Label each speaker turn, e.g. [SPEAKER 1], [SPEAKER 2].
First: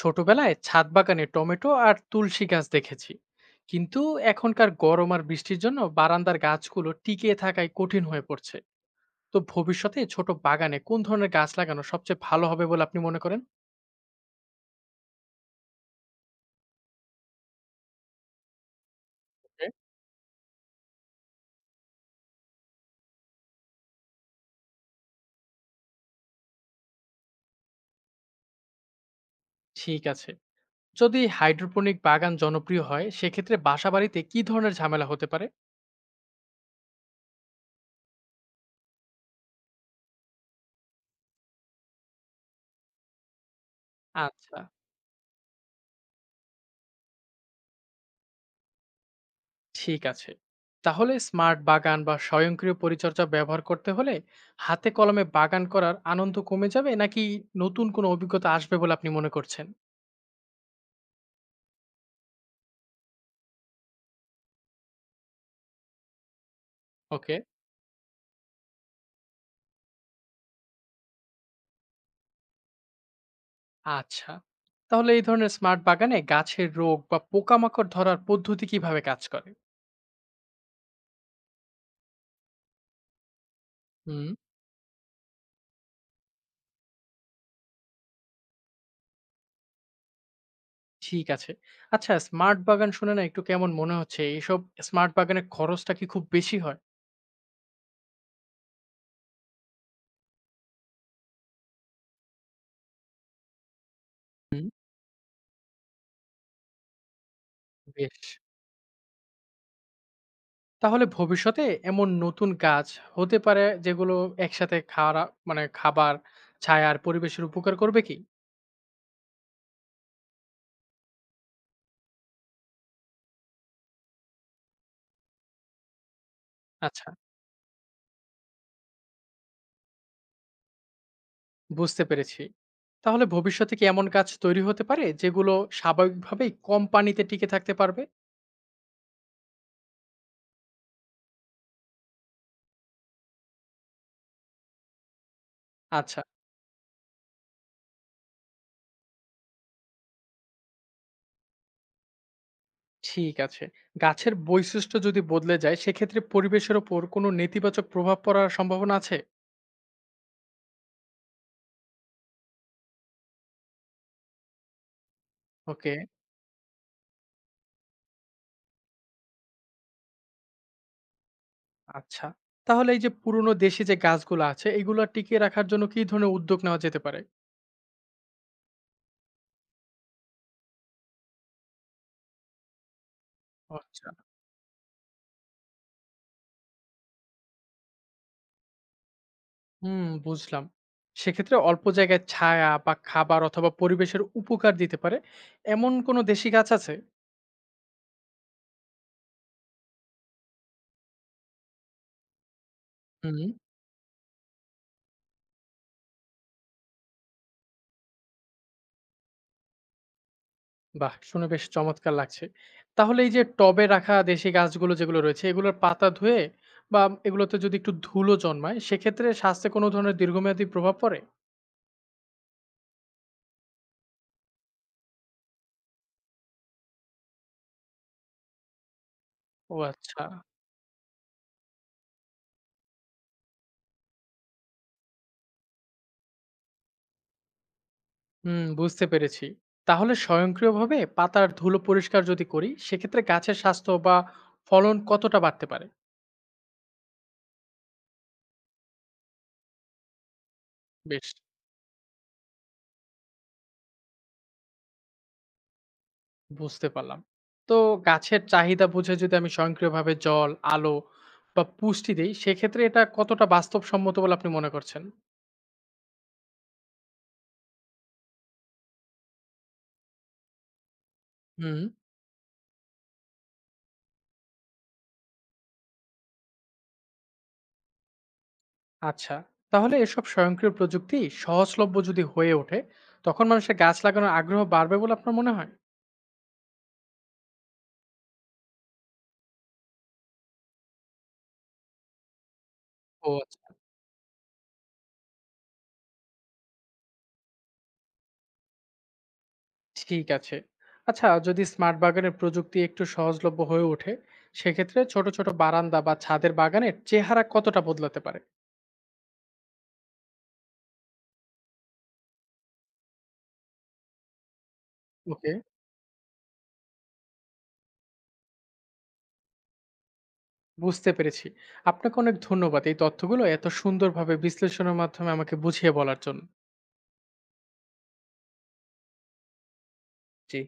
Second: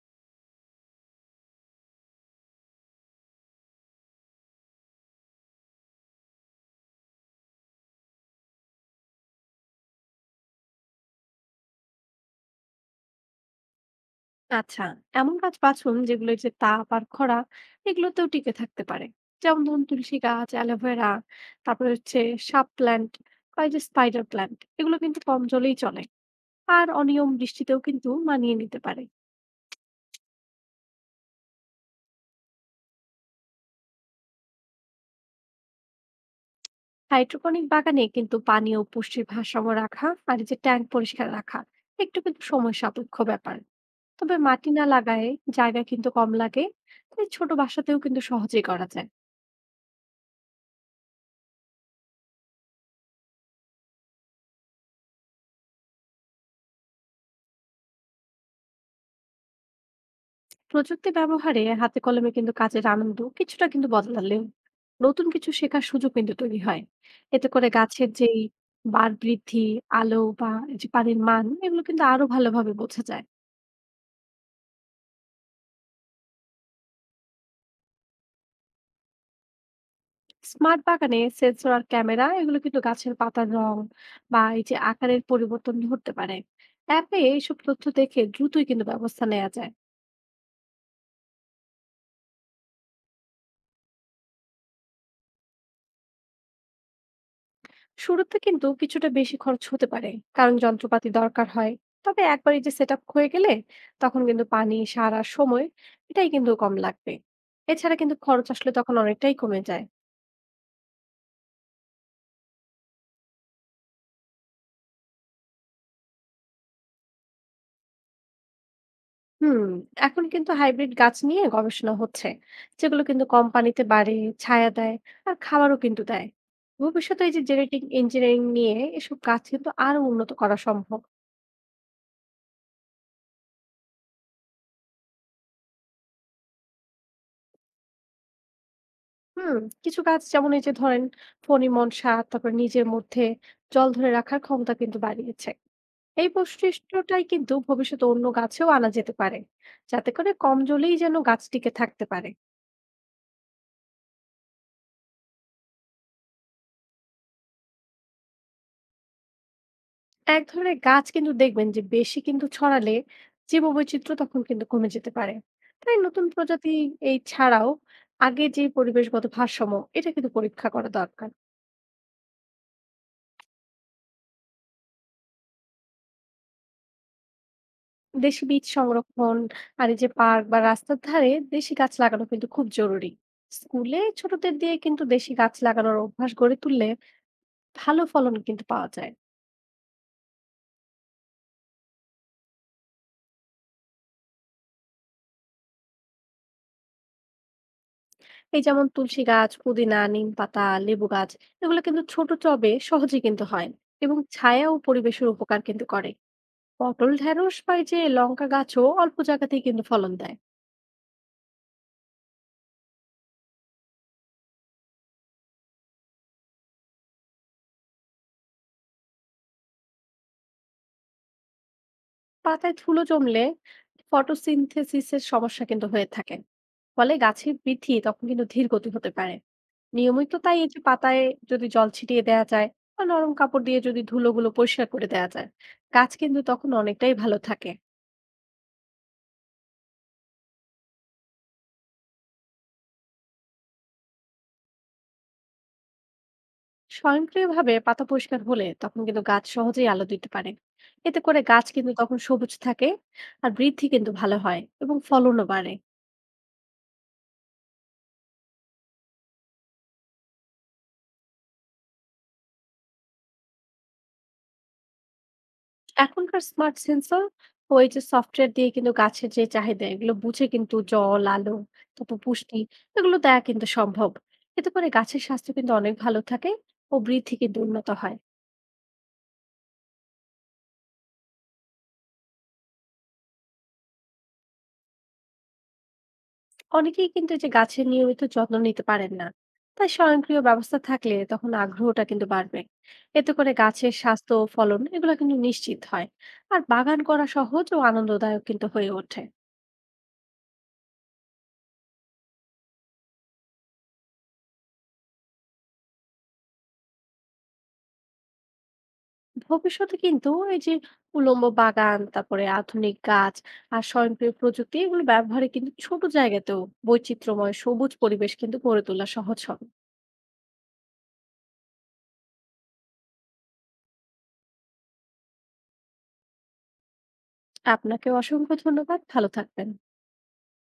[SPEAKER 1] ছোটবেলায় ছাদ বাগানে টমেটো আর তুলসী গাছ দেখেছি, কিন্তু এখনকার গরম আর বৃষ্টির জন্য বারান্দার গাছগুলো টিকিয়ে থাকায় কঠিন হয়ে পড়ছে। তো ভবিষ্যতে ছোট বাগানে কোন ধরনের গাছ লাগানো সবচেয়ে ভালো হবে বলে আপনি মনে করেন?
[SPEAKER 2] আচ্ছা, এমন গাছ বাছুন যেগুলো এই যে তাপ আর খরা এগুলোতেও টিকে থাকতে পারে। যেমন
[SPEAKER 1] হুম।
[SPEAKER 2] ধরুন তুলসী গাছ, অ্যালোভেরা, তারপরে হচ্ছে সাব প্ল্যান্ট বা এই যে স্পাইডার প্ল্যান্ট, এগুলো কিন্তু কম জলেই চলে আর অনিয়ম বৃষ্টিতেও কিন্তু মানিয়ে নিতে পারে।
[SPEAKER 1] ঠিক আছে, যদি হাইড্রোপনিক বাগান জনপ্রিয় হয় সেক্ষেত্রে বাসাবাড়িতে কি ধরনের ঝামেলা হতে পারে?
[SPEAKER 2] হাইড্রোপনিক বাগানে কিন্তু পানি ও পুষ্টির ভারসাম্য রাখা আর এই যে ট্যাঙ্ক পরিষ্কার রাখা একটু কিন্তু সময় সাপেক্ষ ব্যাপার। তবে
[SPEAKER 1] আচ্ছা।
[SPEAKER 2] মাটি না লাগায় জায়গা কিন্তু কম লাগে, তাই ছোট বাসাতেও কিন্তু সহজেই করা যায়।
[SPEAKER 1] ঠিক আছে, তাহলে স্মার্ট বাগান বা স্বয়ংক্রিয় পরিচর্যা ব্যবহার করতে হলে হাতে কলমে বাগান করার আনন্দ কমে যাবে নাকি নতুন কোনো অভিজ্ঞতা আসবে বলে আপনি মনে করছেন?
[SPEAKER 2] প্রযুক্তি ব্যবহারে হাতে কলমে কিন্তু কাজের আনন্দ কিছুটা কিন্তু বদলালেও নতুন কিছু শেখার সুযোগ কিন্তু তৈরি হয়।
[SPEAKER 1] ওকে।
[SPEAKER 2] এতে করে গাছের যেই বার বৃদ্ধি, আলো বা এই যে পানির মান এগুলো কিন্তু আরো ভালোভাবে বোঝা যায়।
[SPEAKER 1] আচ্ছা, তাহলে এই ধরনের স্মার্ট বাগানে গাছের রোগ বা পোকামাকড় ধরার পদ্ধতি কিভাবে কাজ করে?
[SPEAKER 2] স্মার্ট বাগানে সেন্সর আর ক্যামেরা এগুলো কিন্তু গাছের পাতার রং
[SPEAKER 1] হুম।
[SPEAKER 2] বা এই যে আকারের পরিবর্তন ধরতে পারে। অ্যাপে এইসব তথ্য দেখে দ্রুতই কিন্তু ব্যবস্থা নেওয়া যায়।
[SPEAKER 1] ঠিক আছে। আচ্ছা, স্মার্ট বাগান শুনে না একটু কেমন মনে হচ্ছে এইসব। স্মার্ট বাগানের খরচটা কি খুব বেশি হয়?
[SPEAKER 2] শুরুতে কিন্তু কিছুটা বেশি খরচ হতে পারে, কারণ যন্ত্রপাতি দরকার হয়। তবে একবার এই যে সেট আপ হয়ে গেলে, তখন কিন্তু
[SPEAKER 1] হুম।
[SPEAKER 2] পানি, সার আর সময় এটাই কিন্তু কম লাগবে। এছাড়া কিন্তু
[SPEAKER 1] বেশ।
[SPEAKER 2] খরচ আসলে তখন অনেকটাই কমে যায়।
[SPEAKER 1] তাহলে ভবিষ্যতে এমন নতুন গাছ হতে পারে যেগুলো একসাথে খাওয়া, মানে খাবার, ছায়া আর পরিবেশের উপকার করবে কি?
[SPEAKER 2] হুম, এখন কিন্তু হাইব্রিড গাছ নিয়ে গবেষণা হচ্ছে, যেগুলো কিন্তু কম পানিতে বাড়ে, ছায়া দেয় আর খাবারও কিন্তু দেয়।
[SPEAKER 1] আচ্ছা,
[SPEAKER 2] ভবিষ্যতে এই যে জেনেটিক ইঞ্জিনিয়ারিং নিয়ে এসব গাছ কিন্তু আরো উন্নত করা সম্ভব।
[SPEAKER 1] বুঝতে পেরেছি। তাহলে ভবিষ্যতে কি এমন গাছ তৈরি হতে পারে যেগুলো স্বাভাবিকভাবেই কম পানিতে টিকে থাকতে পারবে?
[SPEAKER 2] হুম, কিছু কাজ যেমন এই যে ধরেন ফণিমন সার তারপর নিজের মধ্যে জল ধরে রাখার ক্ষমতা কিন্তু বাড়িয়েছে।
[SPEAKER 1] আচ্ছা।
[SPEAKER 2] এই বৈশিষ্ট্যটাই কিন্তু ভবিষ্যতে অন্য গাছেও আনা যেতে পারে, যাতে করে কম জলেই যেন গাছ টিকে থাকতে পারে।
[SPEAKER 1] ঠিক আছে। গাছের বৈশিষ্ট্য যদি বদলে যায় সেক্ষেত্রে পরিবেশের ওপর কোনো নেতিবাচক প্রভাব পড়ার সম্ভাবনা আছে?
[SPEAKER 2] এক ধরনের গাছ কিন্তু দেখবেন যে বেশি কিন্তু ছড়ালে জীববৈচিত্র্য তখন কিন্তু কমে যেতে পারে।
[SPEAKER 1] ওকে।
[SPEAKER 2] তাই নতুন প্রজাতি এই ছাড়াও আগে যে পরিবেশগত ভারসাম্য এটা কিন্তু পরীক্ষা করা দরকার।
[SPEAKER 1] আচ্ছা। তাহলে এই যে পুরনো দেশি যে গাছগুলো আছে এগুলো টিকিয়ে রাখার জন্য কি ধরনের উদ্যোগ নেওয়া যেতে পারে?
[SPEAKER 2] দেশি বীজ সংরক্ষণ আর এই যে পার্ক বা রাস্তার ধারে দেশি গাছ লাগানো কিন্তু খুব জরুরি। স্কুলে
[SPEAKER 1] আচ্ছা।
[SPEAKER 2] ছোটদের দিয়ে কিন্তু দেশি গাছ লাগানোর অভ্যাস গড়ে তুললে ভালো ফলন কিন্তু পাওয়া যায়।
[SPEAKER 1] হুম, বুঝলাম। সেক্ষেত্রে অল্প জায়গায় ছায়া বা খাবার অথবা পরিবেশের উপকার দিতে পারে এমন কোনো দেশি গাছ আছে?
[SPEAKER 2] এই যেমন তুলসী গাছ, পুদিনা, নিম পাতা, লেবু গাছ, এগুলো কিন্তু ছোট টবে সহজে
[SPEAKER 1] হুম।
[SPEAKER 2] কিন্তু হয় এবং ছায়া ও পরিবেশের উপকার কিন্তু করে। পটল, ঢেঁড়স বা এই যে লঙ্কা গাছও অল্প জায়গাতেই কিন্তু ফলন দেয়।
[SPEAKER 1] বাহ! শুনে বেশ চমৎকার লাগছে। তাহলে এই যে টবে রাখা দেশি গাছগুলো যেগুলো রয়েছে এগুলোর পাতা ধুয়ে বা এগুলোতে যদি একটু ধুলো জন্মায় সেক্ষেত্রে স্বাস্থ্যে কোনো ধরনের দীর্ঘমেয়াদী প্রভাব পড়ে?
[SPEAKER 2] পাতায় ধুলো জমলে ফটোসিনথেসিসের সমস্যা কিন্তু হয়ে থাকে, ফলে গাছের বৃদ্ধি তখন কিন্তু ধীর গতি হতে পারে।
[SPEAKER 1] ও আচ্ছা।
[SPEAKER 2] নিয়মিত তাই এই যে পাতায় যদি জল ছিটিয়ে দেয়া যায় বা নরম কাপড় দিয়ে যদি ধুলোগুলো পরিষ্কার করে দেয়া যায়, গাছ কিন্তু তখন অনেকটাই ভালো থাকে।
[SPEAKER 1] হুম, বুঝতে পেরেছি। তাহলে স্বয়ংক্রিয়ভাবে পাতার ধুলো পরিষ্কার যদি করি সেক্ষেত্রে গাছের স্বাস্থ্য বা ফলন কতটা বাড়তে পারে?
[SPEAKER 2] স্বয়ংক্রিয়ভাবে পাতা পরিষ্কার হলে তখন কিন্তু গাছ সহজেই আলো দিতে পারে। এতে
[SPEAKER 1] বেশ।
[SPEAKER 2] করে গাছ কিন্তু তখন সবুজ থাকে আর বৃদ্ধি কিন্তু ভালো হয় এবং ফলনও বাড়ে।
[SPEAKER 1] বুঝতে পারলাম। তো গাছের চাহিদা বুঝে যদি আমি স্বয়ংক্রিয়ভাবে জল, আলো বা পুষ্টি দেই, সেক্ষেত্রে এটা কতটা বাস্তবসম্মত বলে আপনি মনে করছেন?
[SPEAKER 2] এখনকার স্মার্ট সেন্সর ও এই যে সফটওয়্যার দিয়ে কিন্তু গাছের যে চাহিদা এগুলো বুঝে কিন্তু জল, আলো,
[SPEAKER 1] হুম।
[SPEAKER 2] তারপর পুষ্টি এগুলো দেয়া কিন্তু সম্ভব। এতে করে গাছের স্বাস্থ্য কিন্তু অনেক ভালো থাকে ও বৃদ্ধি কিন্তু উন্নত হয়।
[SPEAKER 1] আচ্ছা, তাহলে এসব স্বয়ংক্রিয় প্রযুক্তি সহজলভ্য যদি হয়ে ওঠে, তখন মানুষের গাছ লাগানোর আগ্রহ বাড়বে বলে আপনার মনে হয়?
[SPEAKER 2] অনেকেই কিন্তু এই যে গাছের নিয়মিত যত্ন নিতে পারেন না, তাই স্বয়ংক্রিয় ব্যবস্থা থাকলে তখন আগ্রহটা কিন্তু বাড়বে। এতে
[SPEAKER 1] ও
[SPEAKER 2] করে
[SPEAKER 1] আচ্ছা।
[SPEAKER 2] গাছের স্বাস্থ্য ও ফলন এগুলো কিন্তু নিশ্চিত হয় আর বাগান করা সহজ ও আনন্দদায়ক কিন্তু হয়ে ওঠে।
[SPEAKER 1] ঠিক আছে। আচ্ছা, যদি স্মার্ট বাগানের প্রযুক্তি একটু সহজলভ্য হয়ে ওঠে, সেক্ষেত্রে ছোট, ছোট বারান্দা বা ছাদের বাগানের চেহারা কতটা বদলাতে পারে?
[SPEAKER 2] ভবিষ্যতে কিন্তু এই যে উলম্ব বাগান, তারপরে আধুনিক গাছ আর স্বয়ংক্রিয় প্রযুক্তি এগুলো ব্যবহারে
[SPEAKER 1] ওকে।
[SPEAKER 2] কিন্তু ছোট জায়গাতেও বৈচিত্র্যময় সবুজ পরিবেশ কিন্তু গড়ে তোলা সহজ হবে।
[SPEAKER 1] বুঝতে পেরেছি। আপনাকে অনেক ধন্যবাদ এই তথ্যগুলো এত সুন্দরভাবে বিশ্লেষণের মাধ্যমে আমাকে বুঝিয়ে বলার জন্য।
[SPEAKER 2] আপনাকে অসংখ্য ধন্যবাদ, ভালো থাকবেন।
[SPEAKER 1] জি।